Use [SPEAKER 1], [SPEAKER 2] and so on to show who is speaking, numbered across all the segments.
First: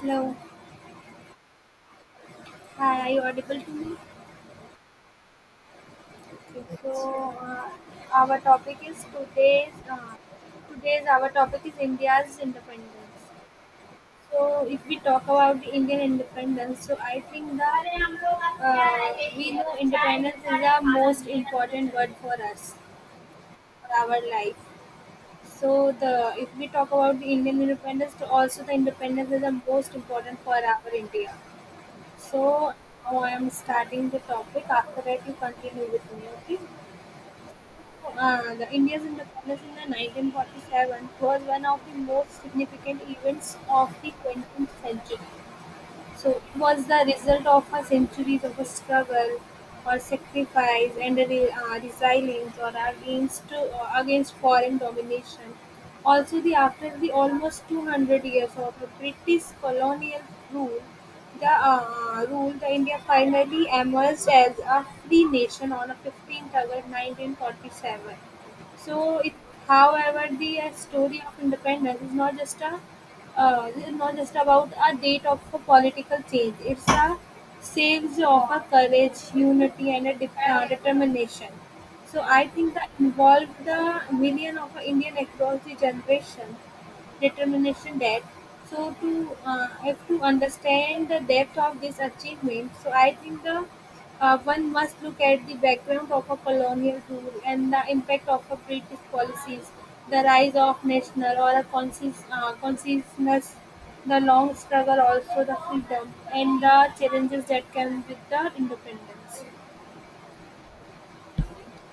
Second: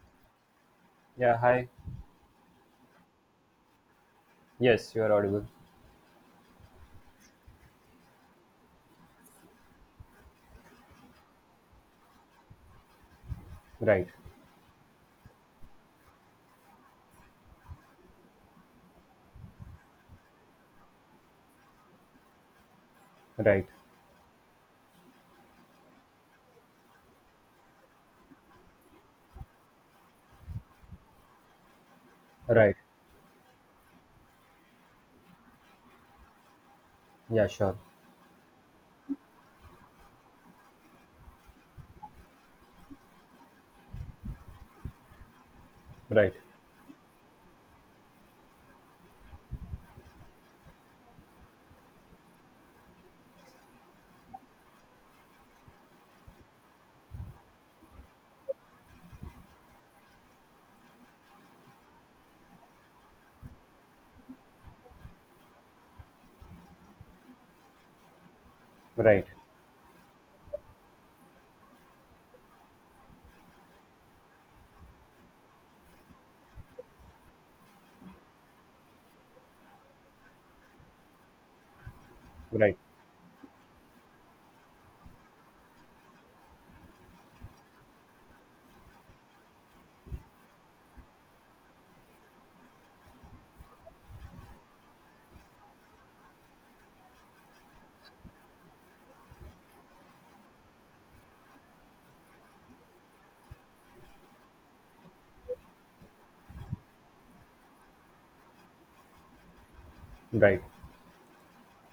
[SPEAKER 1] Hello.
[SPEAKER 2] Yeah, hi.
[SPEAKER 1] Hi, are you audible to me?
[SPEAKER 2] Yes, you are audible.
[SPEAKER 1] Okay, so our topic is today's today's our topic is India's independence.
[SPEAKER 2] Right,
[SPEAKER 1] So if we talk about the Indian independence, so I think that we know independence is the most important word for us
[SPEAKER 2] right,
[SPEAKER 1] for our life. So the if we talk about the Indian independence, so also the independence is the most important for our India. So
[SPEAKER 2] right.
[SPEAKER 1] now I am starting the topic. After that, you continue with me. Okay.
[SPEAKER 2] Yeah, sure.
[SPEAKER 1] The India's independence in the 1947 was one of the most significant events of the 20th century.
[SPEAKER 2] Right,
[SPEAKER 1] So was the result of a centuries of a struggle or sacrifice and a resilience or against foreign domination. Also, the after the almost 200 years of the British colonial rule, the India finally emerged as a free nation on a 15th August 1947. So,
[SPEAKER 2] right,
[SPEAKER 1] however, the story of independence is not just a is not just about a date of a political change. It's a saves of a courage, unity, and a determination. So I think
[SPEAKER 2] right,
[SPEAKER 1] that involved the million of Indian across the generation determination that so to have to understand the depth of this achievement. So I think the one must look at the background of a colonial rule and the impact of a British policies, the rise of national or a conscious consciousness, the long struggle, also the freedom, and the challenges that come with the independence.
[SPEAKER 2] right.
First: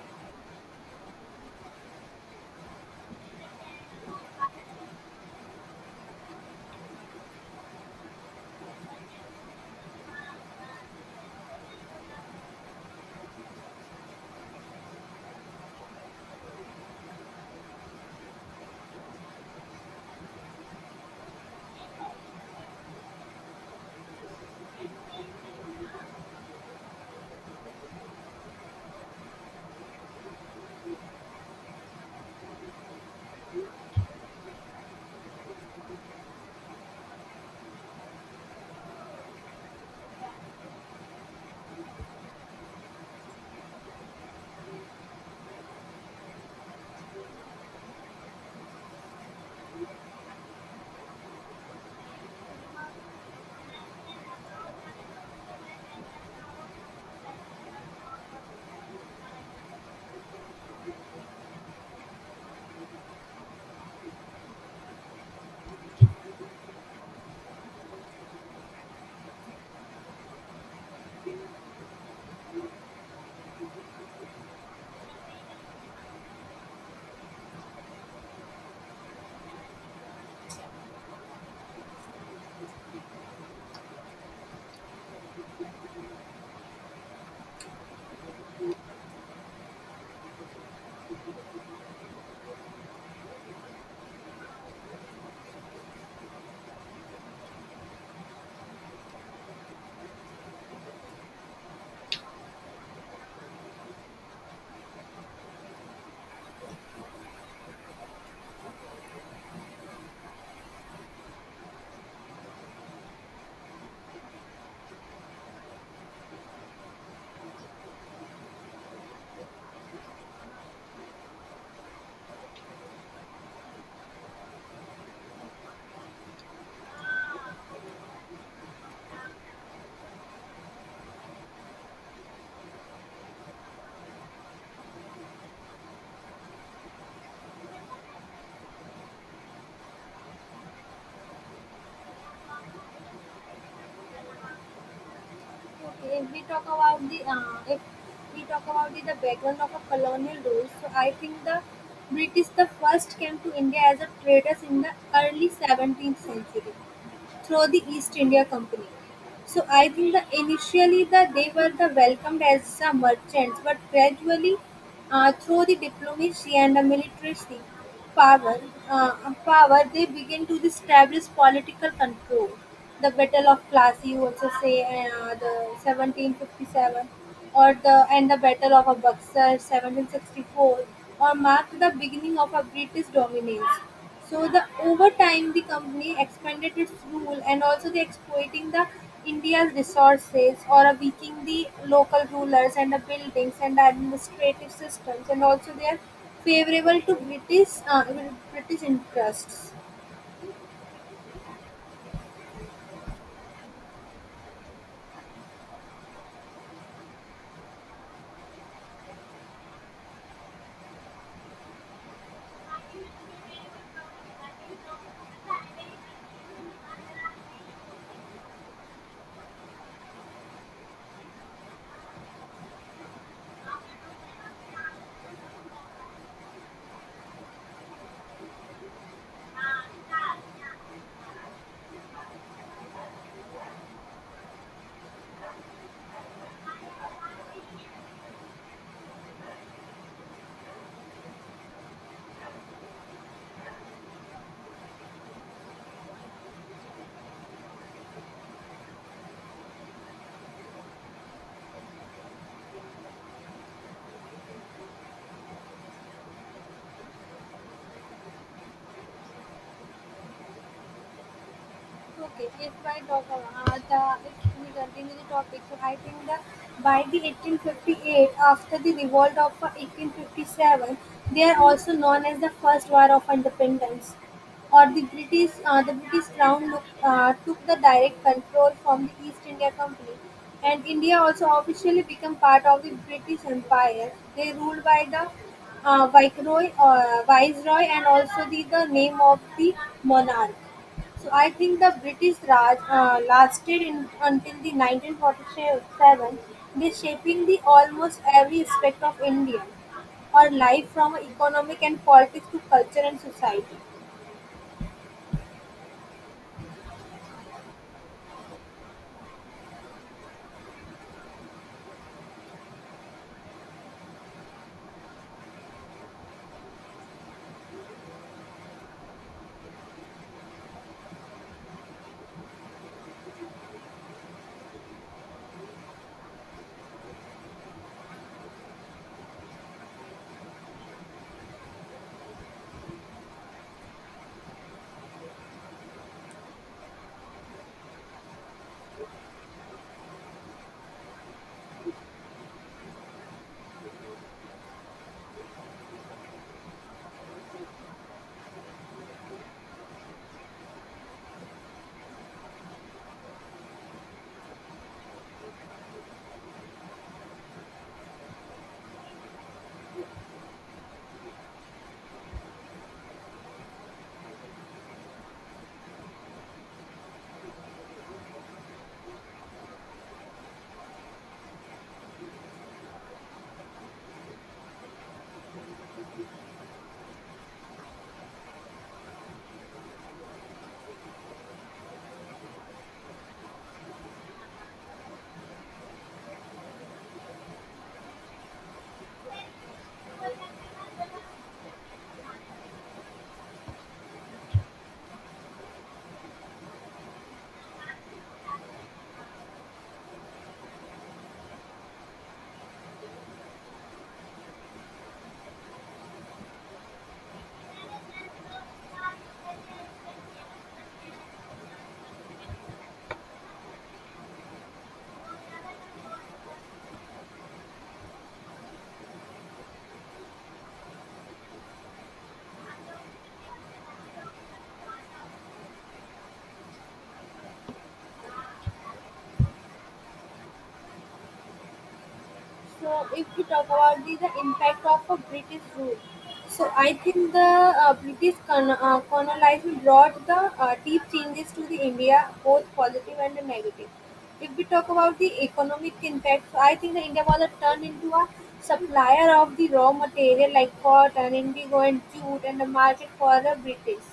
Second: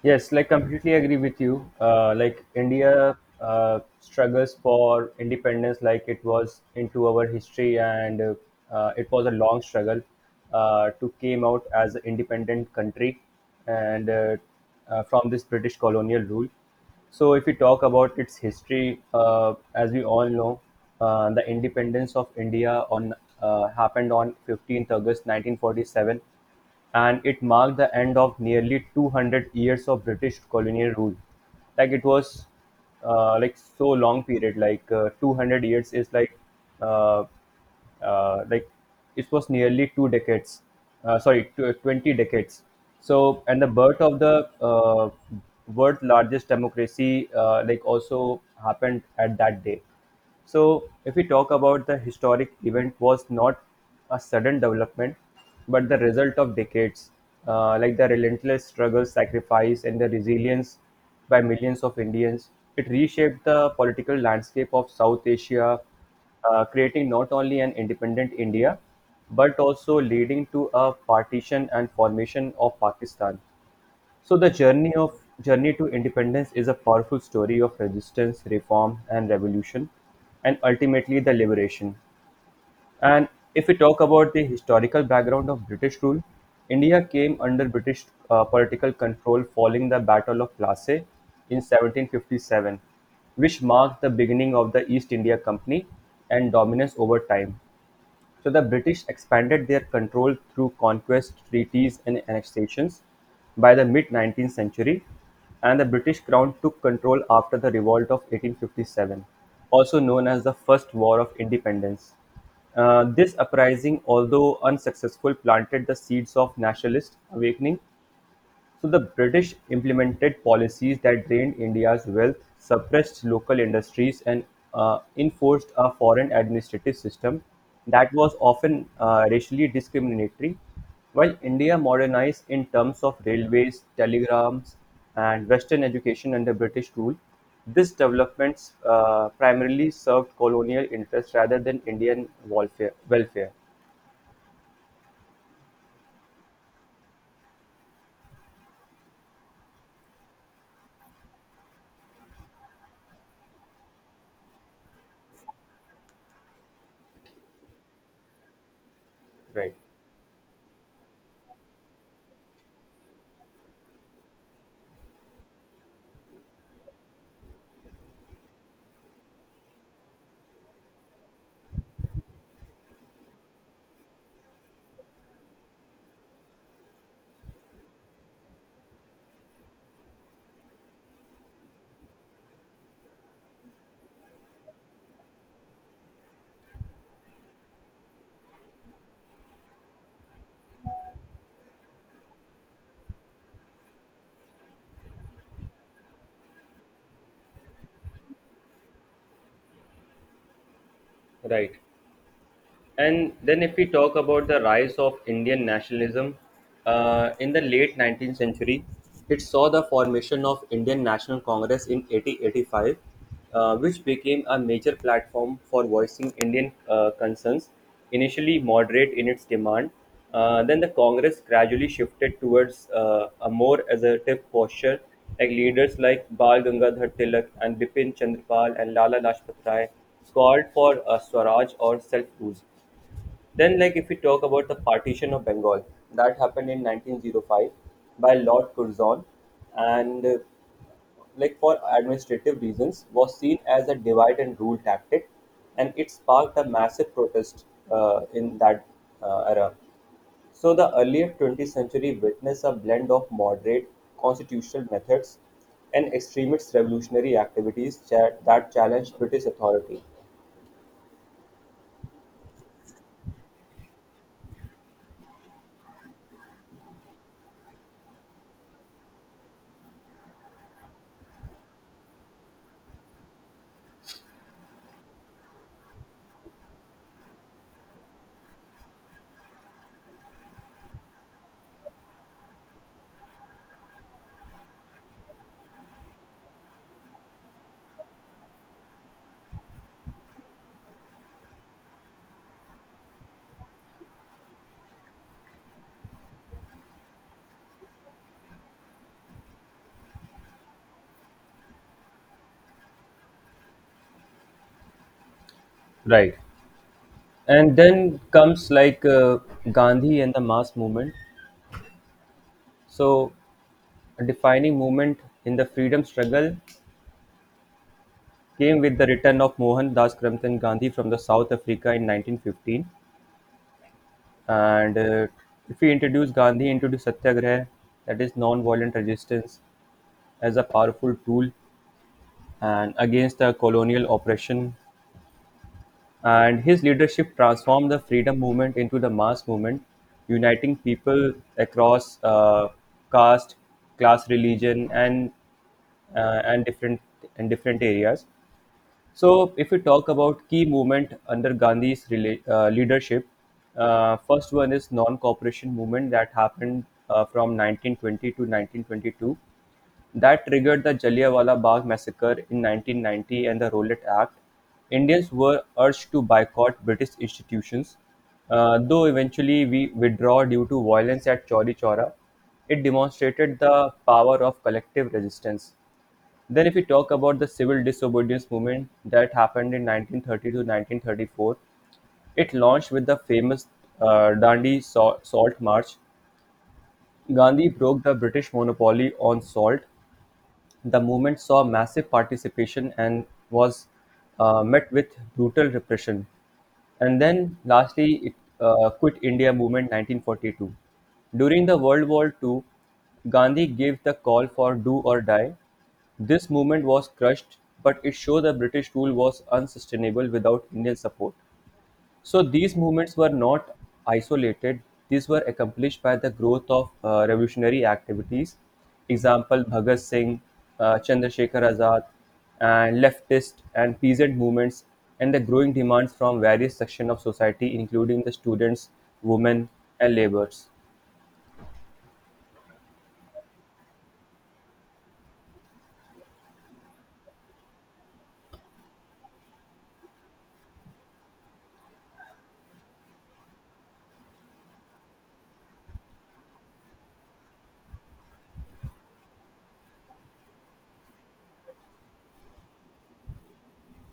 [SPEAKER 2] Yes, like completely agree with you. Like India struggles for independence, like it was into our history, and it was a long struggle to came out as an independent country, and from this British colonial rule. So, if we talk about its history, as we all know, the independence of India on happened on 15th August 1947, and it marked the end of nearly 200 years of British colonial rule. Like it was like so long period, like 200 years is like uh, like it was nearly two decades, sorry, 20 decades. So, and the birth of the world largest democracy, like also happened at that day. So, if we talk about the historic event, was not a sudden development, but the result of decades, like the relentless struggle, sacrifice, and the resilience by millions of Indians. It reshaped the political landscape of South Asia, creating not only an independent India, but also leading to a partition and formation of Pakistan. So the journey to independence is a powerful story of resistance, reform, and revolution, and ultimately the liberation. And if we talk about the historical background of British rule, India came under British political control following the Battle of Plassey in 1757, which marked the beginning of the East India Company and dominance over time. So the British expanded their control through conquest, treaties, and annexations. By the mid 19th century, and the British Crown took control after the Revolt of 1857, also known as the First War of Independence. This uprising, although unsuccessful, planted the seeds of nationalist awakening. So the British implemented policies that drained India's wealth, suppressed local industries, and enforced a foreign administrative system that was often racially discriminatory. While India modernized in terms of railways, telegrams, and Western education under British rule, these developments primarily served colonial interests rather than Indian welfare.
[SPEAKER 1] Okay, if we talk about the if we talk about the background of a colonial rule, so I think the British the first came to India as a traders in the early 17th century through the East India Company. So
[SPEAKER 2] Right.
[SPEAKER 1] I think that initially that they were the welcomed as the merchants, but gradually through the diplomacy and the military power, power they begin to establish political control. The Battle of Plassey, you also say the 1757, or the and the Battle of Buxar 1764, or marked the beginning of a British dominance. So the over time the company expanded its rule and also they exploiting the India's resources or a weakening the local rulers and the buildings and the administrative systems and also they are favorable to British interests.
[SPEAKER 2] Right. And then, if we talk about the rise of Indian nationalism in the late 19th century, it saw the formation of Indian National Congress in 1885, which became a major platform for voicing Indian concerns. Initially moderate in its demand, then the Congress gradually shifted towards a more assertive posture, like leaders like Bal Gangadhar Tilak and Bipin Chandra Pal and Lala Lajpat Rai called for a swaraj or self rule. Then, like if we talk about the partition of Bengal, that happened in 1905 by Lord Curzon, and like for administrative reasons, was seen as a divide and rule tactic, and it sparked a massive protest in that era. So, the earlier 20th century witnessed a blend of moderate constitutional methods and extremist revolutionary activities that challenged British authority.
[SPEAKER 1] Okay, if I talk about if we continue the topic, so I think that by the 1858, after the revolt of 1857, they are also known as the First War of Independence, or the British Crown took the direct control from the East India Company, and India also officially became part of the British Empire. They ruled by the Viceroy, and also the name of the monarch. So I think the British Raj lasted until the 1947, shaping the almost every aspect of Indian or life from economic and politics to culture and society.
[SPEAKER 2] Right. And then comes like Gandhi and the mass movement. So a defining movement in the freedom struggle came with the return of Mohan Das Karamchand Gandhi from the South Africa in 1915, and if we introduce Gandhi into the satyagraha, that is non-violent resistance, as a powerful tool and against the colonial oppression. And his leadership transformed the freedom movement into the mass movement, uniting people across caste, class, religion, uh, and different and different areas. So, if we talk about key movement under Gandhi's leadership, first one is non-cooperation movement that happened from 1920 to 1922. That triggered the Jallianwala Bagh massacre in 1990 and the Rowlatt Act. Indians were urged to boycott British institutions, though eventually we withdraw due to violence at Chauri Chora. It demonstrated the power of collective resistance. Then, if we talk about the civil disobedience movement that happened in 1930 to 1934, it launched with the famous Dandi Salt March. Gandhi broke the British monopoly on salt. The movement saw massive participation and was met with brutal repression. And then, lastly, it Quit India Movement 1942. During the World War Two, Gandhi gave the call for do or die. This movement was crushed, but it showed the British rule was unsustainable without Indian support. So these movements were not isolated. These were accomplished by the growth of revolutionary activities. Example, Bhagat Singh, Chandrasekhar Azad, and leftist and peasant movements, and the growing demands from various sections of society, including the students, women, and laborers.
[SPEAKER 1] So, if we talk about the impact of a British rule, so I think the British colonization brought the deep changes to the India, both positive and negative. If we talk about the economic impact, so I think the India was a turned into a supplier of the raw material like cotton, indigo, and jute, and the market for the British.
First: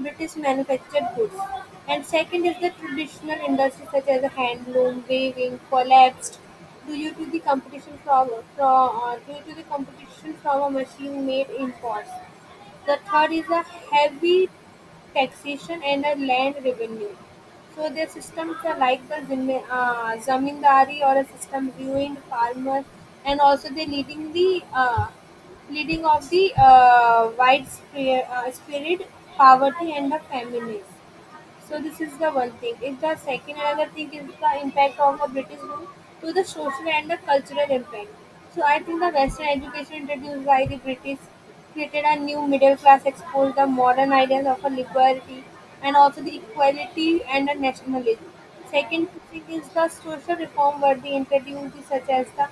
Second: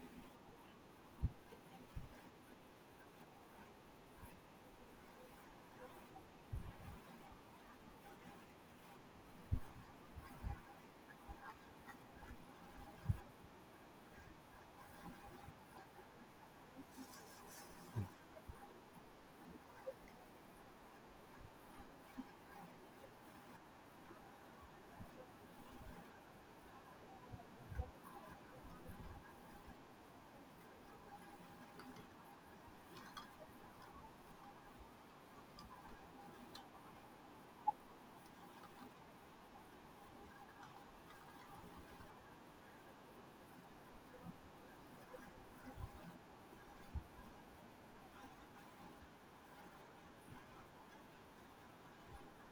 [SPEAKER 1] British manufactured goods, and second is the traditional industries such as handloom, weaving, collapsed due to the competition from a machine-made imports. The third is a heavy taxation and a land revenue. So their systems are like the zamindari or a system ruined farmer, and also they leading of the widespread spirit poverty and the famines. So this is the one thing. And the second another thing is the impact of the British rule to the social and the cultural impact. So I think the Western education introduced by the British created a new middle class, exposed the modern ideas of a liberty and also the equality and the nationalism. Second thing is the social reform where they introduced such as the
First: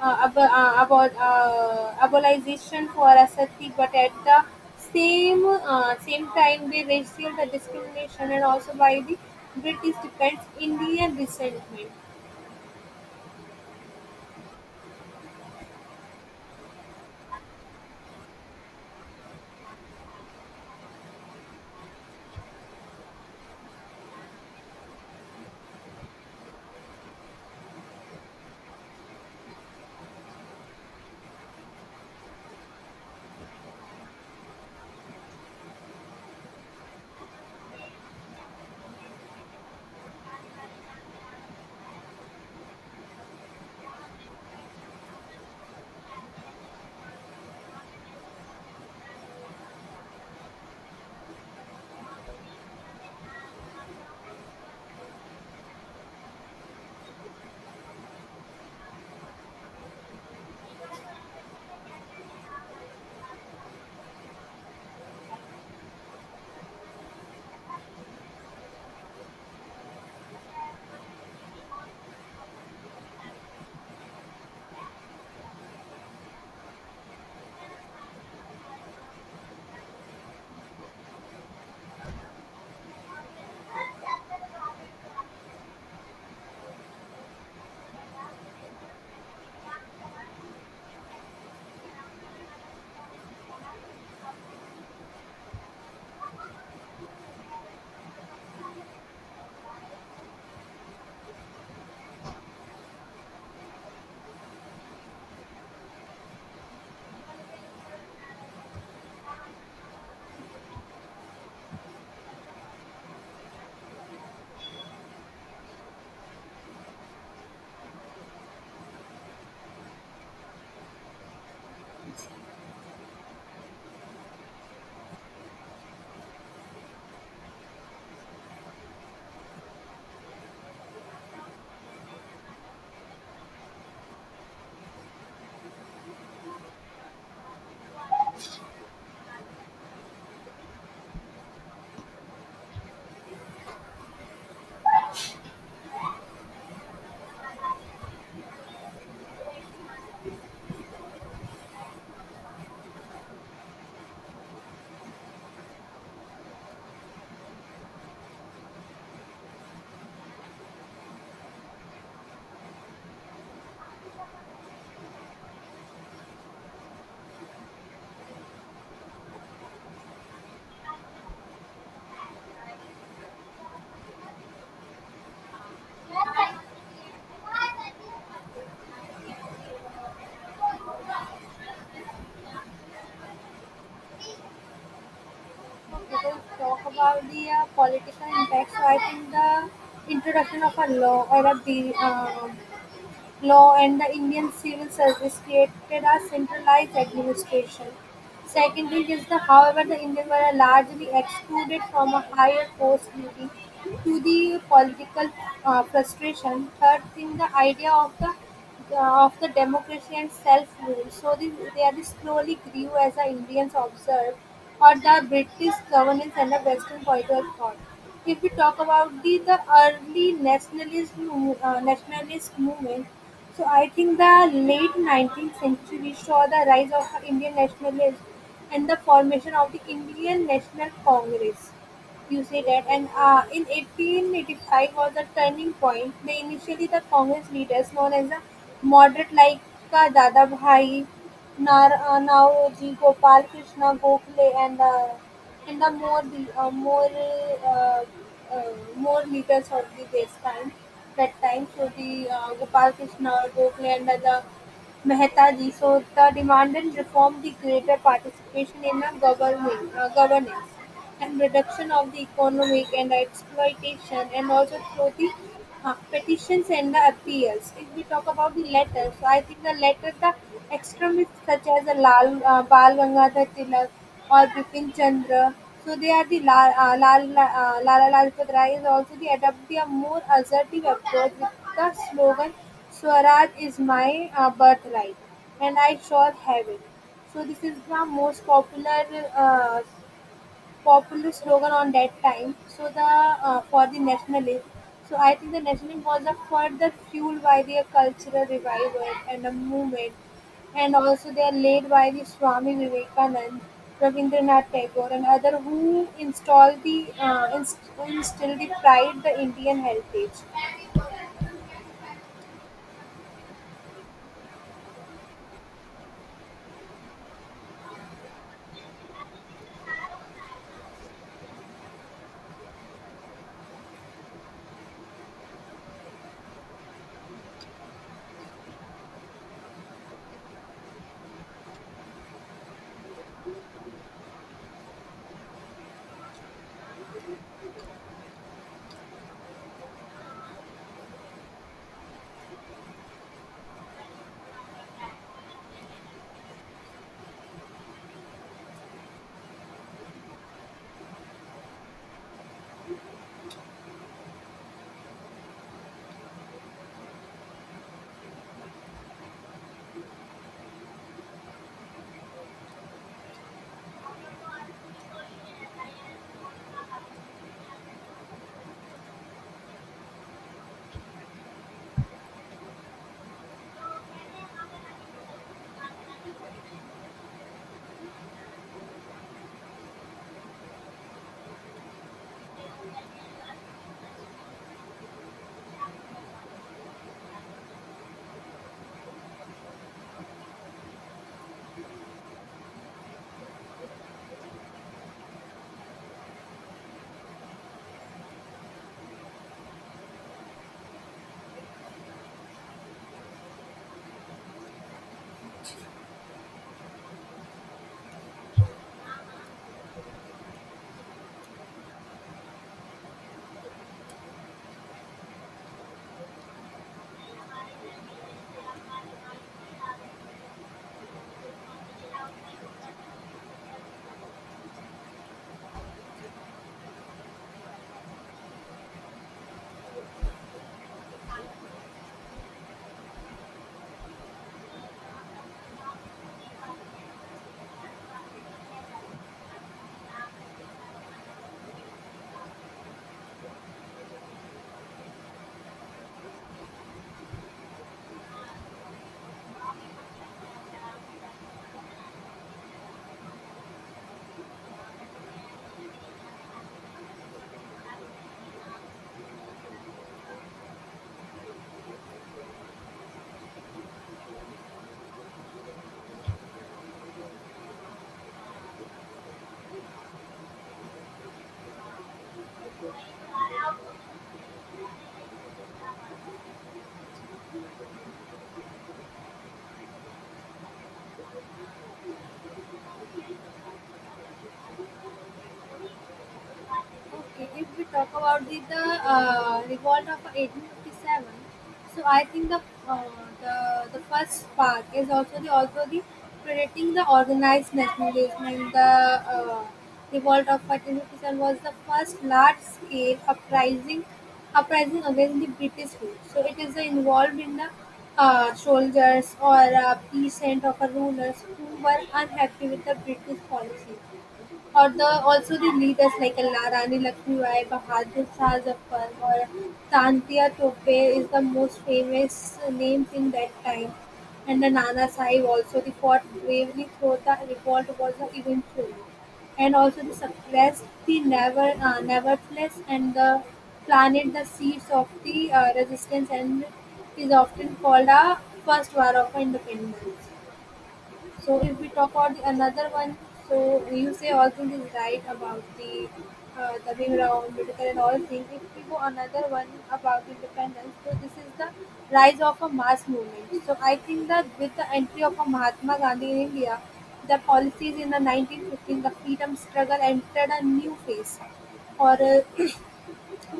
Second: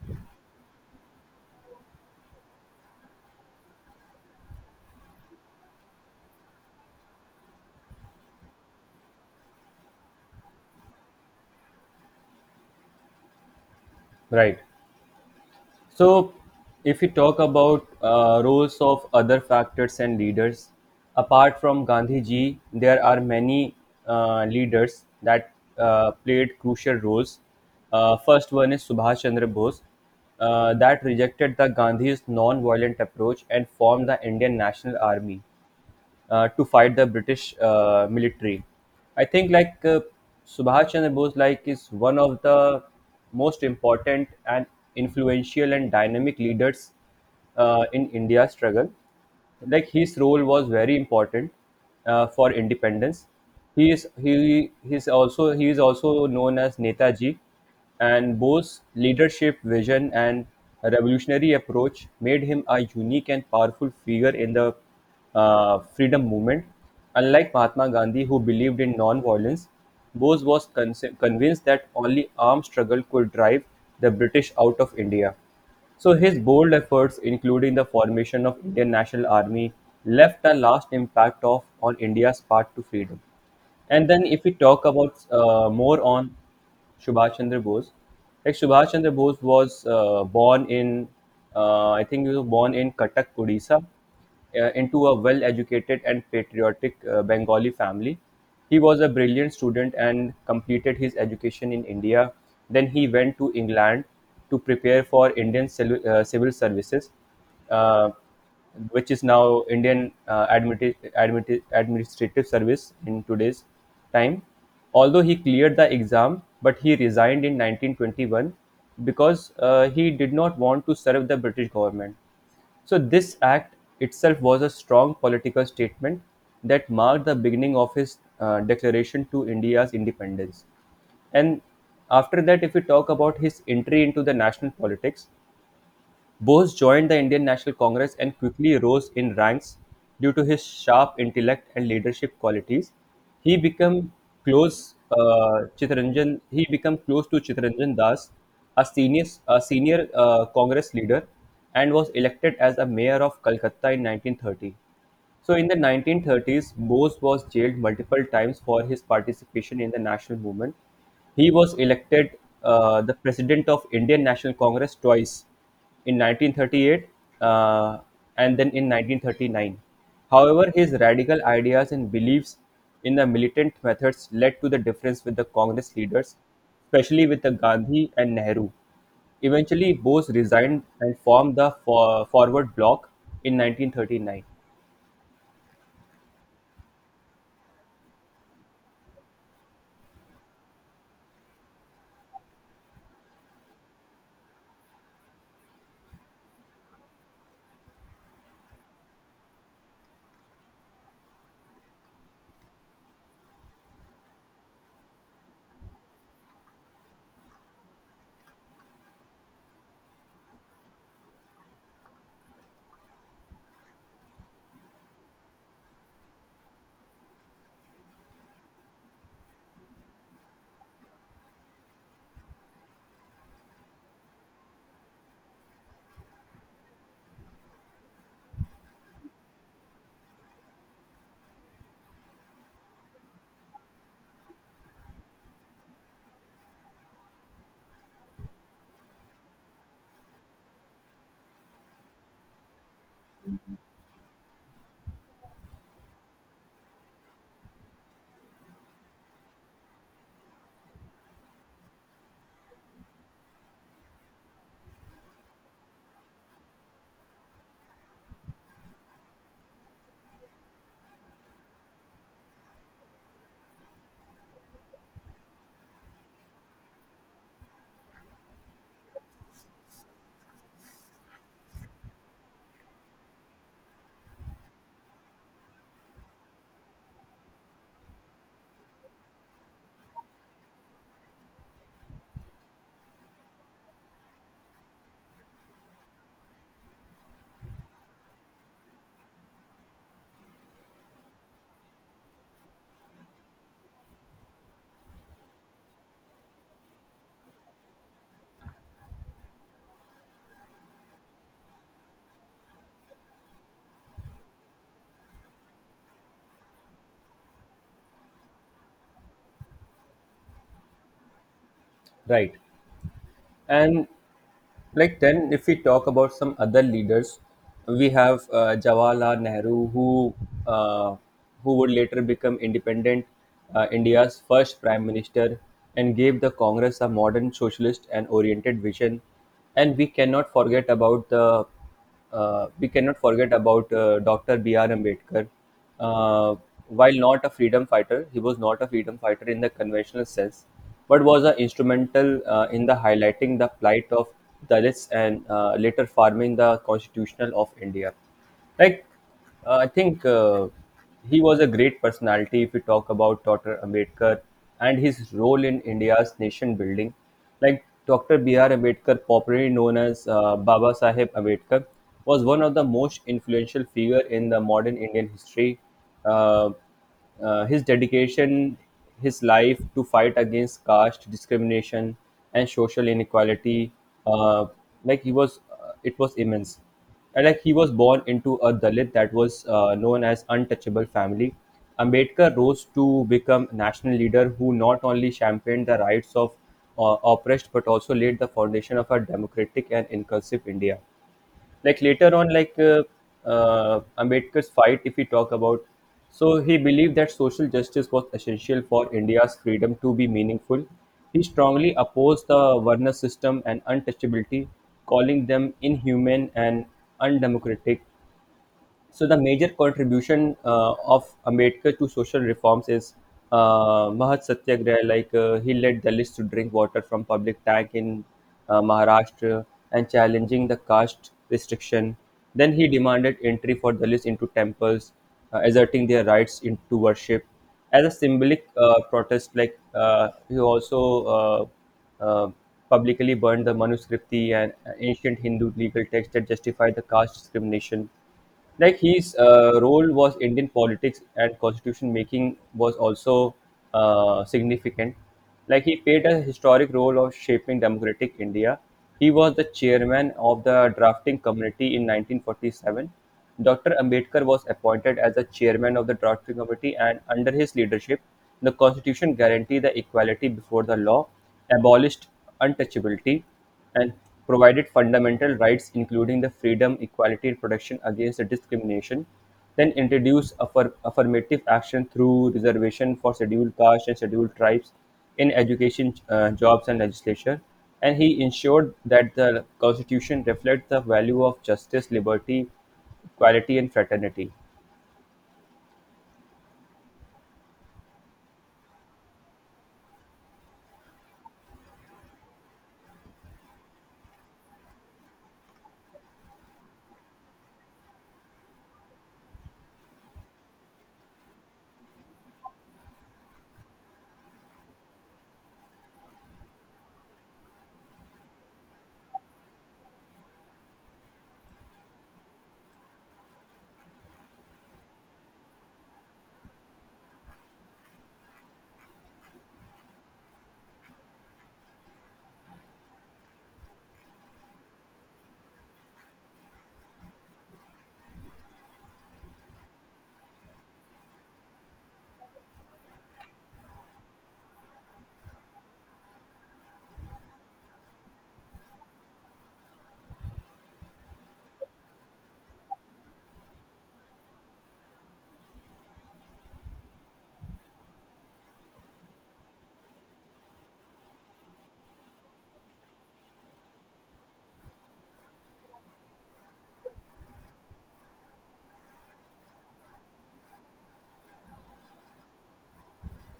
[SPEAKER 1] about abolization for ascetic, but at the same time by racial discrimination and also by the British defense, Indian resentment.
[SPEAKER 2] Right. So, if you talk about roles of other factors and leaders, apart from Gandhi ji, there are many leaders that played crucial roles. First one is Subhash Chandra Bose, that rejected the Gandhi's non-violent approach and formed the Indian National Army to fight the British military. I think like Subhash Chandra Bose like is one of the most important and influential and dynamic leaders in India's struggle. Like his role was very important for independence. He is also known as Netaji, and Bose's leadership, vision, and revolutionary approach made him a unique and powerful figure in the freedom movement. Unlike Mahatma Gandhi, who believed in non-violence, Bose was convinced that only armed struggle could drive the British out of India. So his bold efforts, including the formation of Indian National Army, left a last impact of on India's path to freedom. And then, if we talk about more on Subhash Chandra Bose. Like Subhash Chandra Bose was I think he was born in Cuttack, Odisha, into a well-educated and patriotic Bengali family. He was a brilliant student and completed his education in India. Then he went to England to prepare for Indian civil services. Uh, which is now Indian administrative service in today's time. Although he cleared the exam, but he resigned in 1921 because he did not want to serve the British government. So this act itself was a strong political statement that marked the beginning of his declaration to India's independence. And after that, if we talk about his entry into the national politics, Bose joined the Indian National Congress and quickly rose in ranks due to his sharp intellect and leadership qualities. He became He became close to Chittaranjan Das, a senior Congress leader, and was elected as a mayor of Calcutta in 1930. So in the 1930s, Bose was jailed multiple times for his participation in the national movement. He was elected the president of Indian National Congress twice, in 1938 uh, and then in 1939. However, his radical ideas and beliefs in the militant methods led to the difference with the Congress leaders, especially with the Gandhi and Nehru. Eventually, Bose resigned and formed the Forward Bloc in 1939.
[SPEAKER 1] We will talk about the political impact. So I think the introduction of a law or of the law and the Indian civil service created a centralized administration. Secondly, is the however the Indians were largely excluded from a higher post due to the political frustration. Third thing the idea of the democracy and self-rule. So they this slowly grew as the Indians observed or the British governance and the Western political thought. If we talk about the early nationalist nationalist movement, so I think the late 19th century saw the rise of the Indian nationalism and the formation of the Indian National Congress. You say that, and in 1885 was a turning point. They initially the Congress leaders, known as the moderate, like Dada Bhai, Naoji Gopal Krishna Gokhale, and the uh, more leaders of the this time that time. So the Gopal Krishna Gokhale and the Mehta ji. So the demand and reform the greater participation in the government governance and reduction of the economic and exploitation and also through the petitions and the appeals. If we talk about the letters, so I think the extremists such as the Lal Bal Gangadhar Tilak or Bipin Chandra, so they are the Lala Lajpat Rai is also the adopt a more assertive approach with the slogan Swaraj is my birthright and I shall have it. So this is the most uh, popular slogan on that time. So the for the nationalism. So I think the nationalism was a further fueled by their cultural revival and a movement, and also they are led by the Swami Vivekanand, Rabindranath Tagore, and other who instilled the pride the Indian heritage.
[SPEAKER 2] Right. And like then, if we talk about some other leaders, we have Jawaharlal Nehru, uh, who would later become independent India's first prime minister and gave the Congress a modern socialist and oriented vision. And we cannot forget about Dr. B.R. Ambedkar. Uh, while not a freedom fighter, he was not a freedom fighter in the conventional sense, but was a instrumental in the highlighting the plight of Dalits and later forming the Constitutional of India. Like I think he was a great personality if we talk about Dr. Ambedkar and his role in India's nation building. Like Dr. B.R. Ambedkar, popularly known as Baba Sahib Ambedkar, was one of the most influential figure in the modern Indian history. Uh, his dedication, his life to fight against caste discrimination and social inequality, uh, it was immense. And, like he was born into a Dalit that was known as untouchable family. Ambedkar rose to become national leader who not only championed the rights of oppressed but also laid the foundation of a democratic and inclusive India. Like later on like Ambedkar's fight, if we talk about, so he believed that social justice was essential for India's freedom to be meaningful. He strongly opposed the varna system and untouchability, calling them inhuman and undemocratic. So the major contribution of Ambedkar to social reforms is Mahat Satyagraha, like he led Dalits to drink water from public tank in Maharashtra and challenging the caste restriction. Then he demanded entry for Dalits into temples, asserting their rights in, to worship. As a symbolic protest, like he also publicly burned the manuskripti, an ancient Hindu legal text that justified the caste discrimination. Like his role was Indian politics and constitution making was also significant. Like he played a historic role of shaping democratic India. He was the chairman of the drafting committee in 1947. Dr. Ambedkar was appointed as the chairman of the drafting committee, and under his leadership, the constitution guaranteed the equality before the law, abolished untouchability, and provided fundamental rights including the freedom, equality, and protection against discrimination, then introduced affirmative action through reservation for scheduled castes and scheduled tribes in education, jobs, and legislature. And he ensured that the constitution reflects the value of justice, liberty, equality, and fraternity.
[SPEAKER 1] Okay, if we talk about the revolt of 1857, so I think uh, the the first part is also the predating the organized nationalism and the uh, revolt of 1857 was the first large scale uprising against the British rule. So it is involved in the soldiers or peasant of a rulers who were unhappy with the British policy or the also the leaders like La Rani Lakshmibai, Bahadur Shah Zafar or Tantia Tope is the most famous names in that time. And the Nana Sahib also the fought bravely through the revolt was the eventually. And also the suppressed the never nevertheless and the planted the seeds of the resistance and is often called a first war of independence. So if we talk about the another one, so you say all things is right about the Bhim Rao Ambedkar and all things. If we go another one about independence, so this is the rise of a mass movement. So I think that with the entry of a Mahatma Gandhi in India, the policies in the 1915, the freedom struggle entered a new phase or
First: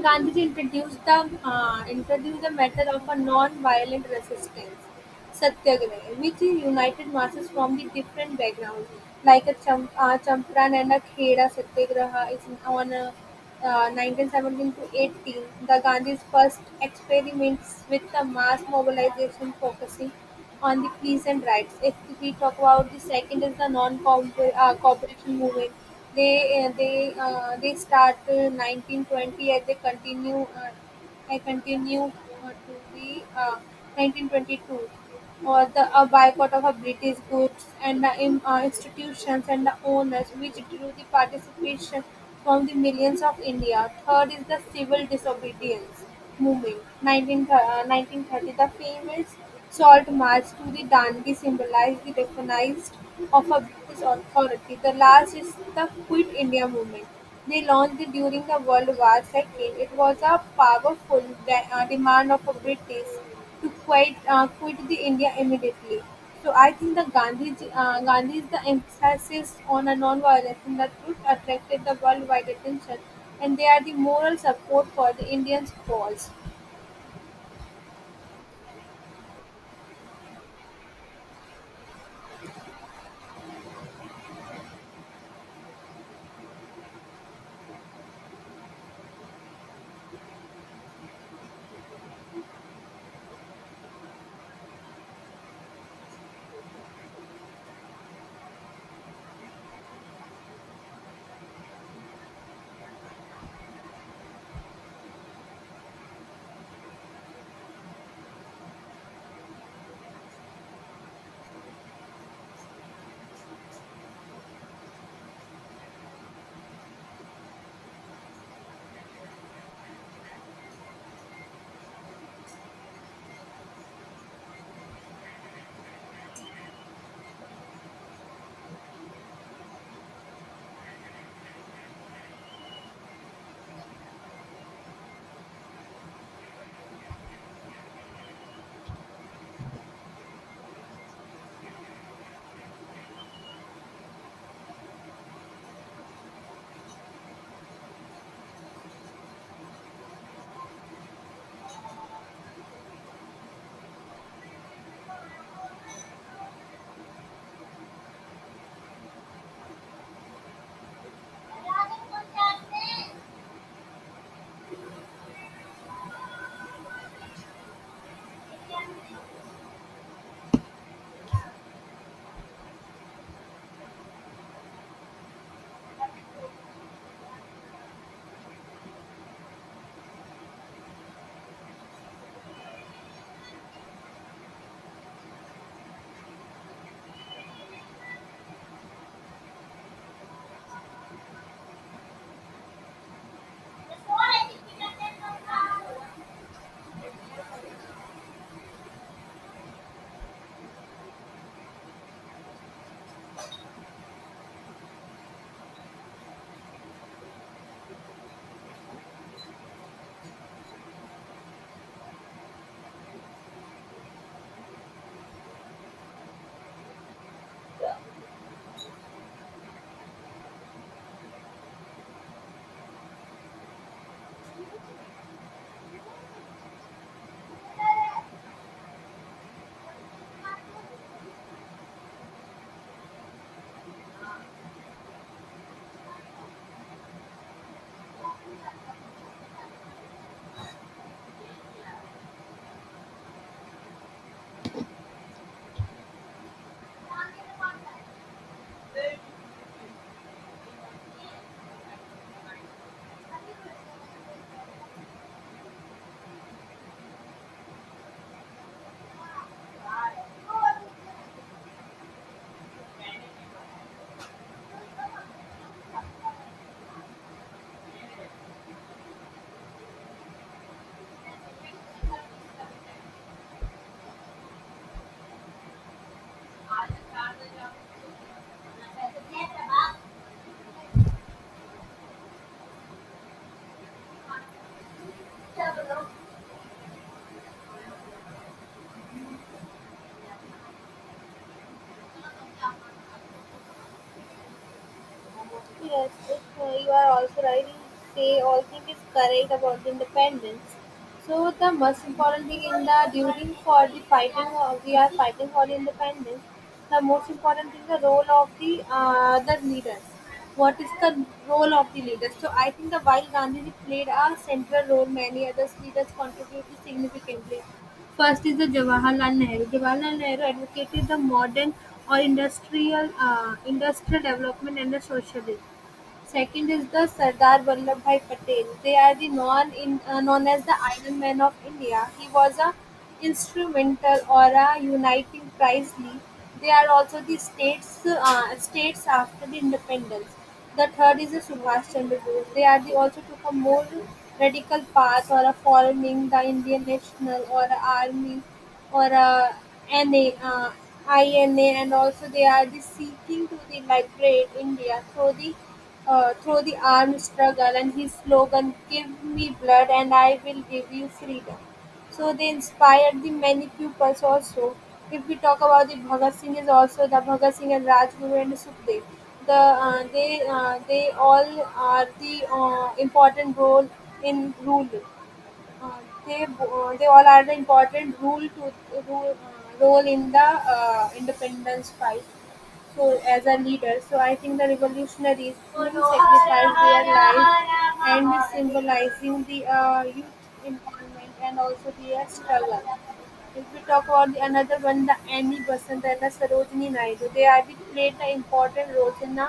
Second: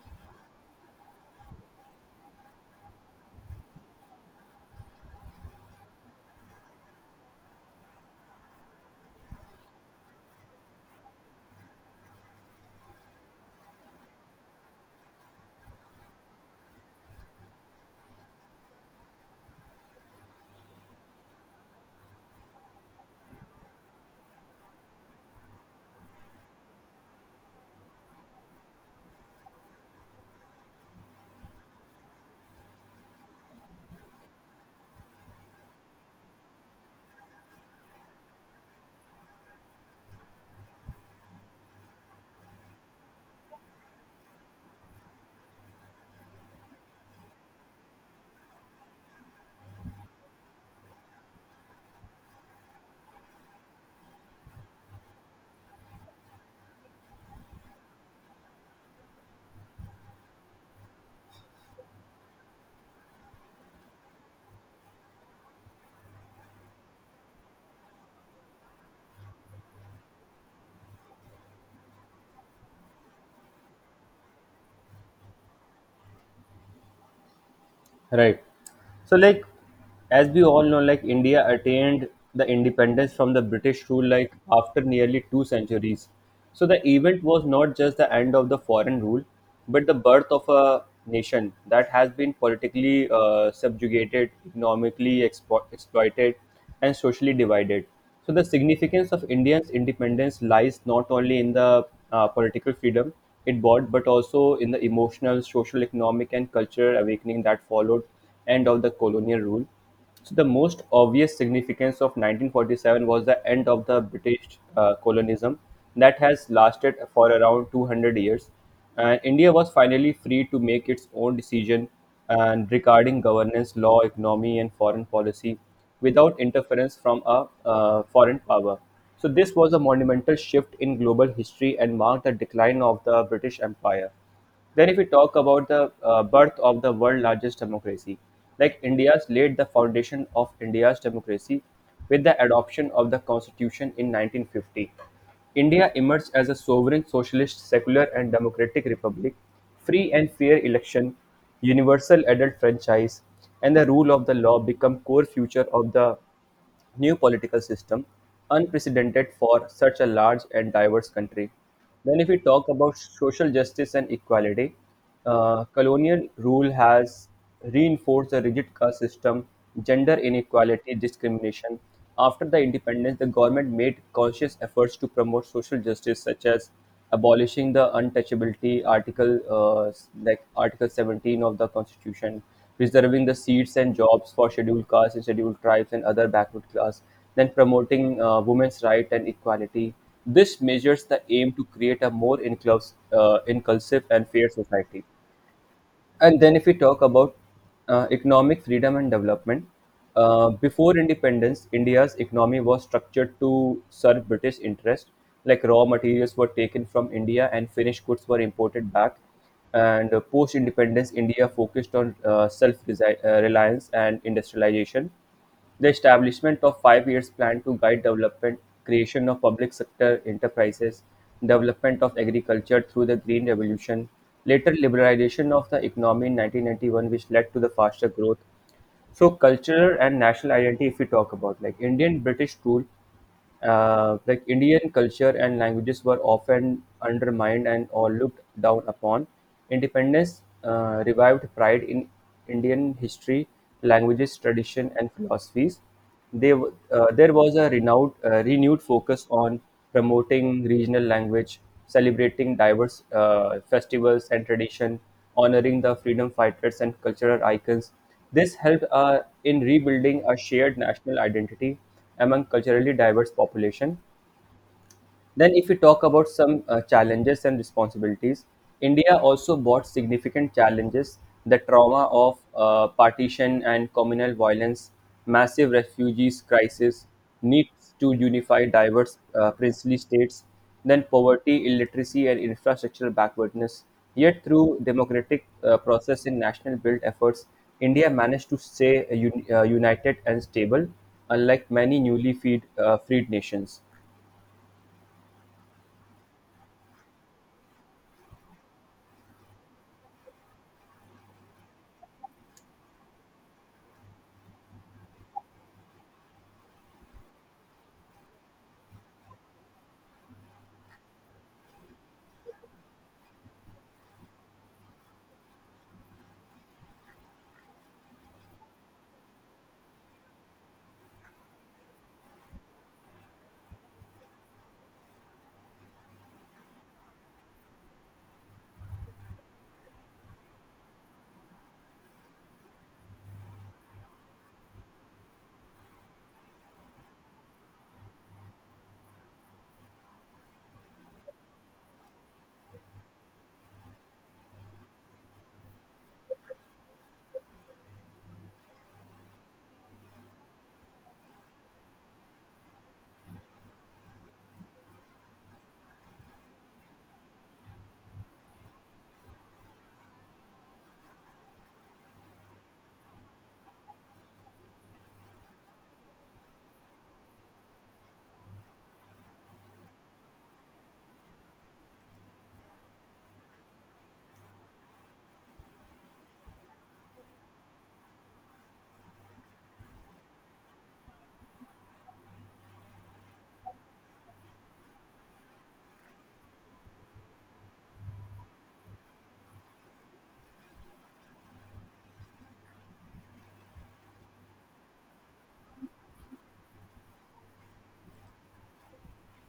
[SPEAKER 1] Gandhiji introduced the method of a non-violent resistance (satyagraha), which united masses from the different backgrounds, like a Champaran and a Kheda satyagraha is on 1917 to 18. The Gandhi's first experiments with the mass mobilization focusing on the peasant rights. If we talk about the second is the non-cooperation movement. They start 1920 and they continue to the 1922 or the a boycott of a British goods and the institutions and the owners, which drew the participation from the millions of India. Third is the civil disobedience moving. 1930, the famous salt march to the Danube symbolized the recognized of a British authority. The last is the Quit India movement. They launched it during the World War II. It was a powerful demand of a British to quit the India immediately. So I think the Gandhi's the emphasis on a non-violence and the truth attracted the worldwide attention, and they are the moral support for the Indians' cause.
[SPEAKER 2] Right. So, like, as we all know, like, India attained the independence from the British rule, like, after nearly two centuries. So, the event was not just the end of the foreign rule, but the birth of a nation that has been politically subjugated, economically exploited, and socially divided. So the significance of India's independence lies not only in the political freedom it brought, but also in the emotional, social, economic, and cultural awakening that followed end of the colonial rule. So the most obvious significance of 1947 was the end of the British colonialism that has lasted for around 200 years, and India was finally free to make its own decision and regarding governance, law, economy, and foreign policy without interference from a foreign power. So this was a monumental shift in global history and marked the decline of the British Empire. Then, if we talk about the birth of the world largest democracy, like India's laid the foundation of India's democracy with the adoption of the constitution in 1950. India emerged as a sovereign, socialist, secular, and democratic republic, free and fair election, universal adult franchise, and the rule of the law become core feature of the new political system unprecedented for such a large and diverse country. Then, if we talk about social justice and equality, colonial rule has reinforced a rigid caste system, gender inequality, discrimination. After the independence, the government made conscious efforts to promote social justice, such as abolishing the untouchability article, like Article 17 of the Constitution, preserving the seats and jobs for scheduled castes and scheduled tribes and other backward class, then promoting women's right and equality. This measures the aim to create a more inclusive, inclusive and fair society. And then, if we talk about economic freedom and development, before independence, India's economy was structured to serve British interests. Like raw materials were taken from India and finished goods were imported back. And post independence, India focused on self reliance and industrialization. The establishment of 5 year years plan to guide development, creation of public sector enterprises, development of agriculture through the Green Revolution, later liberalization of the economy in 1991 which led to the faster growth. So cultural and national identity, if we talk about like Indian British rule, like Indian culture and languages were often undermined and or looked down upon. Independence revived pride in Indian history, languages, tradition, and philosophies. There was a renewed focus on promoting regional language, celebrating diverse festivals and tradition, honoring the freedom fighters and cultural icons. This helped in rebuilding a shared national identity among culturally diverse population. Then, if we talk about some challenges and responsibilities, India also brought significant challenges, the trauma of partition and communal violence, massive refugees crisis, needs to unify diverse princely states, then poverty, illiteracy, and infrastructural backwardness. Yet, through democratic process and national built efforts, India managed to stay united and stable, unlike many newly freed nations.
[SPEAKER 1] Yes, if you are also right, you say all thing is correct about the independence. So the most important thing in the during for the fighting, we are fighting for the independence. The most important thing the role of the leaders. What is the role of the leaders? So I think the while Gandhi played a central role, many others leaders contributed significantly. First is the Jawaharlal Nehru. Jawaharlal Nehru advocated the modern or industrial industrial development and the socialism. Second is the Sardar Vallabhbhai Patel. They are the known in known as the Iron Man of India. He was a instrumental or a uniting priestly. They are also the states states after the independence. The third is the Subhash Chandra Bose. They are the also took a more radical path or a forming the Indian National or a Army or a NA, uh, INA and also they are the seeking to the liberate India through the through the armed struggle and his slogan give me blood and I will give you freedom, so they inspired the many pupils also. If we talk about the Bhagat Singh is also the Bhagat Singh and Rajguru and Sukhdev, the uh, they they all are the important role in rule uh, they all are the important rule to role in the independence fight soul as a leader. So I think the revolutionaries truly sacrificed their lives and symbolizing the youth empowerment and also their struggle. If we talk about the another one, the Annie Besant and the Sarojini Naidu, they have played the important roles in the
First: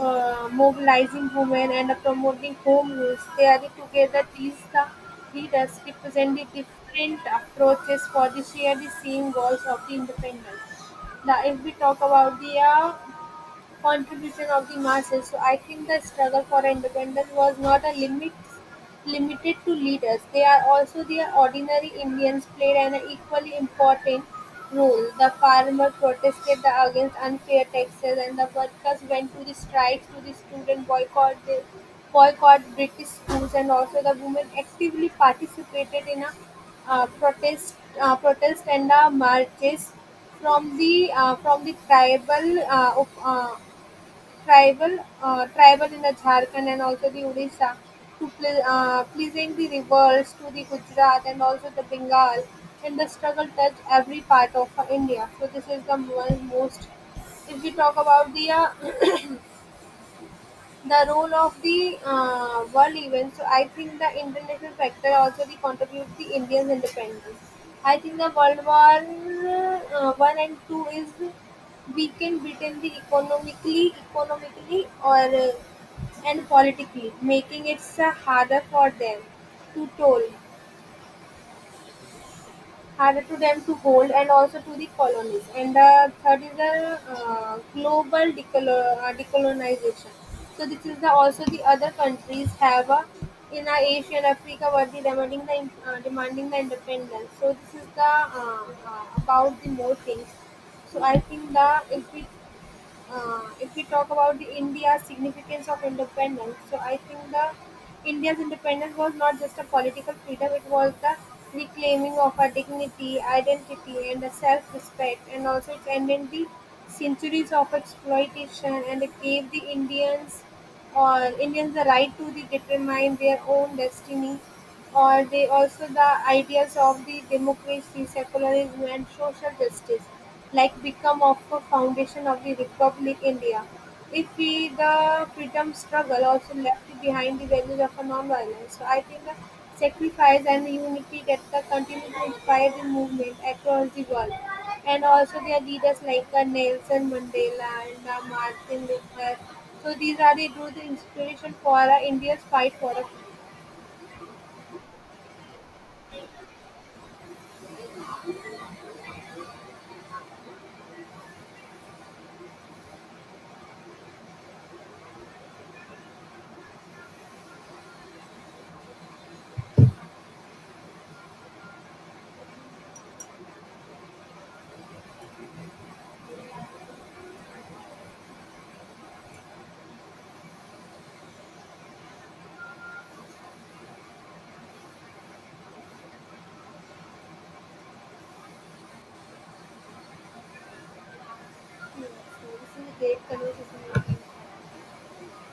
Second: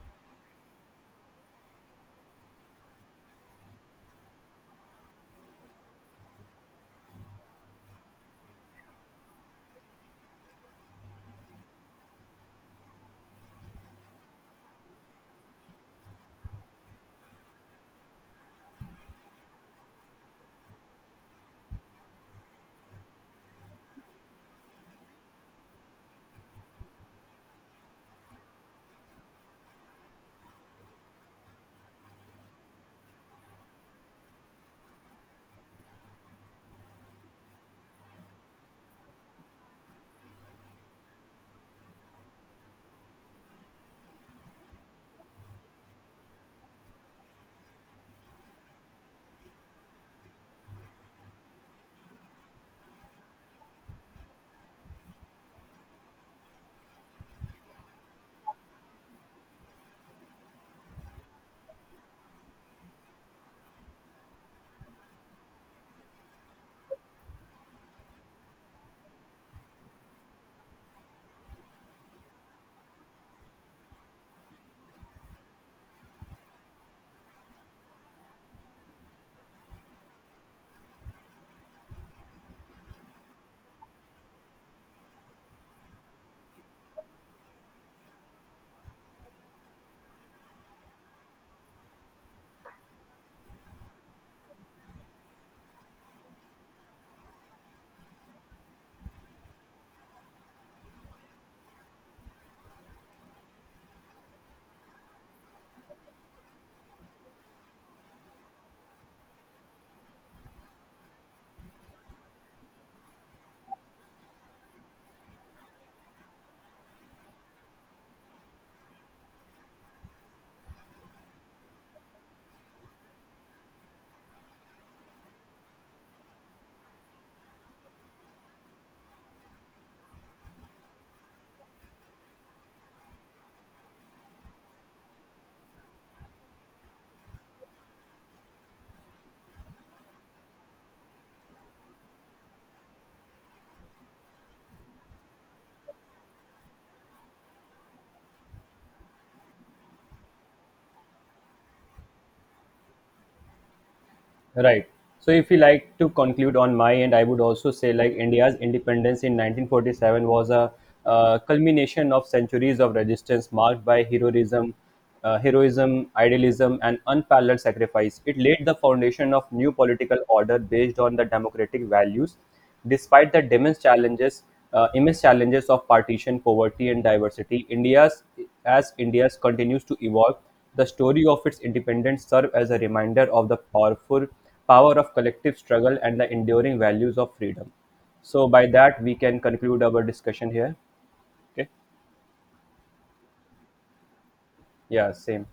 [SPEAKER 1] mobilizing women and promoting home rules. They are the together. These the leaders represent the different approaches for the share the same goals of the independence. Now, if we talk about the contribution of the masses. So I think the struggle for independence was not a limited to leaders. They are also the ordinary Indians played an equally important role. The farmer protested against unfair taxes and the workers went to the strikes to the student boycott the boycott British schools and also the women actively participated in a uh, protest protest and marches from the from the tribal tribal in the Jharkhand and also the Odisha to pleasing the rebels to the Gujarat and also the Bengal, and the struggle touched every part of India. So this is the most, if we talk about the role of the world events. So I think the international factor also the contributes the Indians' independence. I think the World War I and II is weakened Britain the economically or and politically, making it harder for them to toll hard to them to hold and also to the colonies. And the third is the global decolonization. So this is the also the other countries have a, in Asia and Africa were the demanding the demanding the independence. So this is the about the more things. So I think the if we if we talk about the India's significance of independence, so I think the India's independence was not just a political freedom; it was the reclaiming of our dignity, identity, and a self-respect, and also it ended the centuries of exploitation and it gave the Indians or Indians the right to the determine their own destiny, or they also the ideas of the democracy, secularism, and social justice, like become of a foundation of the Republic India. If we the freedom struggle also left behind the values of a non-violence, so I think the sacrifice and the unity that the continue to inspire the movement across the world. And also their leaders like Nelson Mandela and Martin Luther, so these are the drew the inspiration for India's fight for a.
[SPEAKER 2] Right. So if you like to conclude on my end, I would also say like India's independence in 1947 was a culmination of centuries of resistance marked by heroism, heroism, idealism, and unparalleled sacrifice. It laid the foundation of new political order based on the democratic values, despite the immense challenges of partition, poverty, and diversity. India's as India's continues to evolve, the story of its independence serves as a reminder of the power of collective struggle and the enduring values of freedom. So by that we can conclude our discussion here. Okay.
[SPEAKER 1] So this is a great conversation.
[SPEAKER 2] Yeah, same.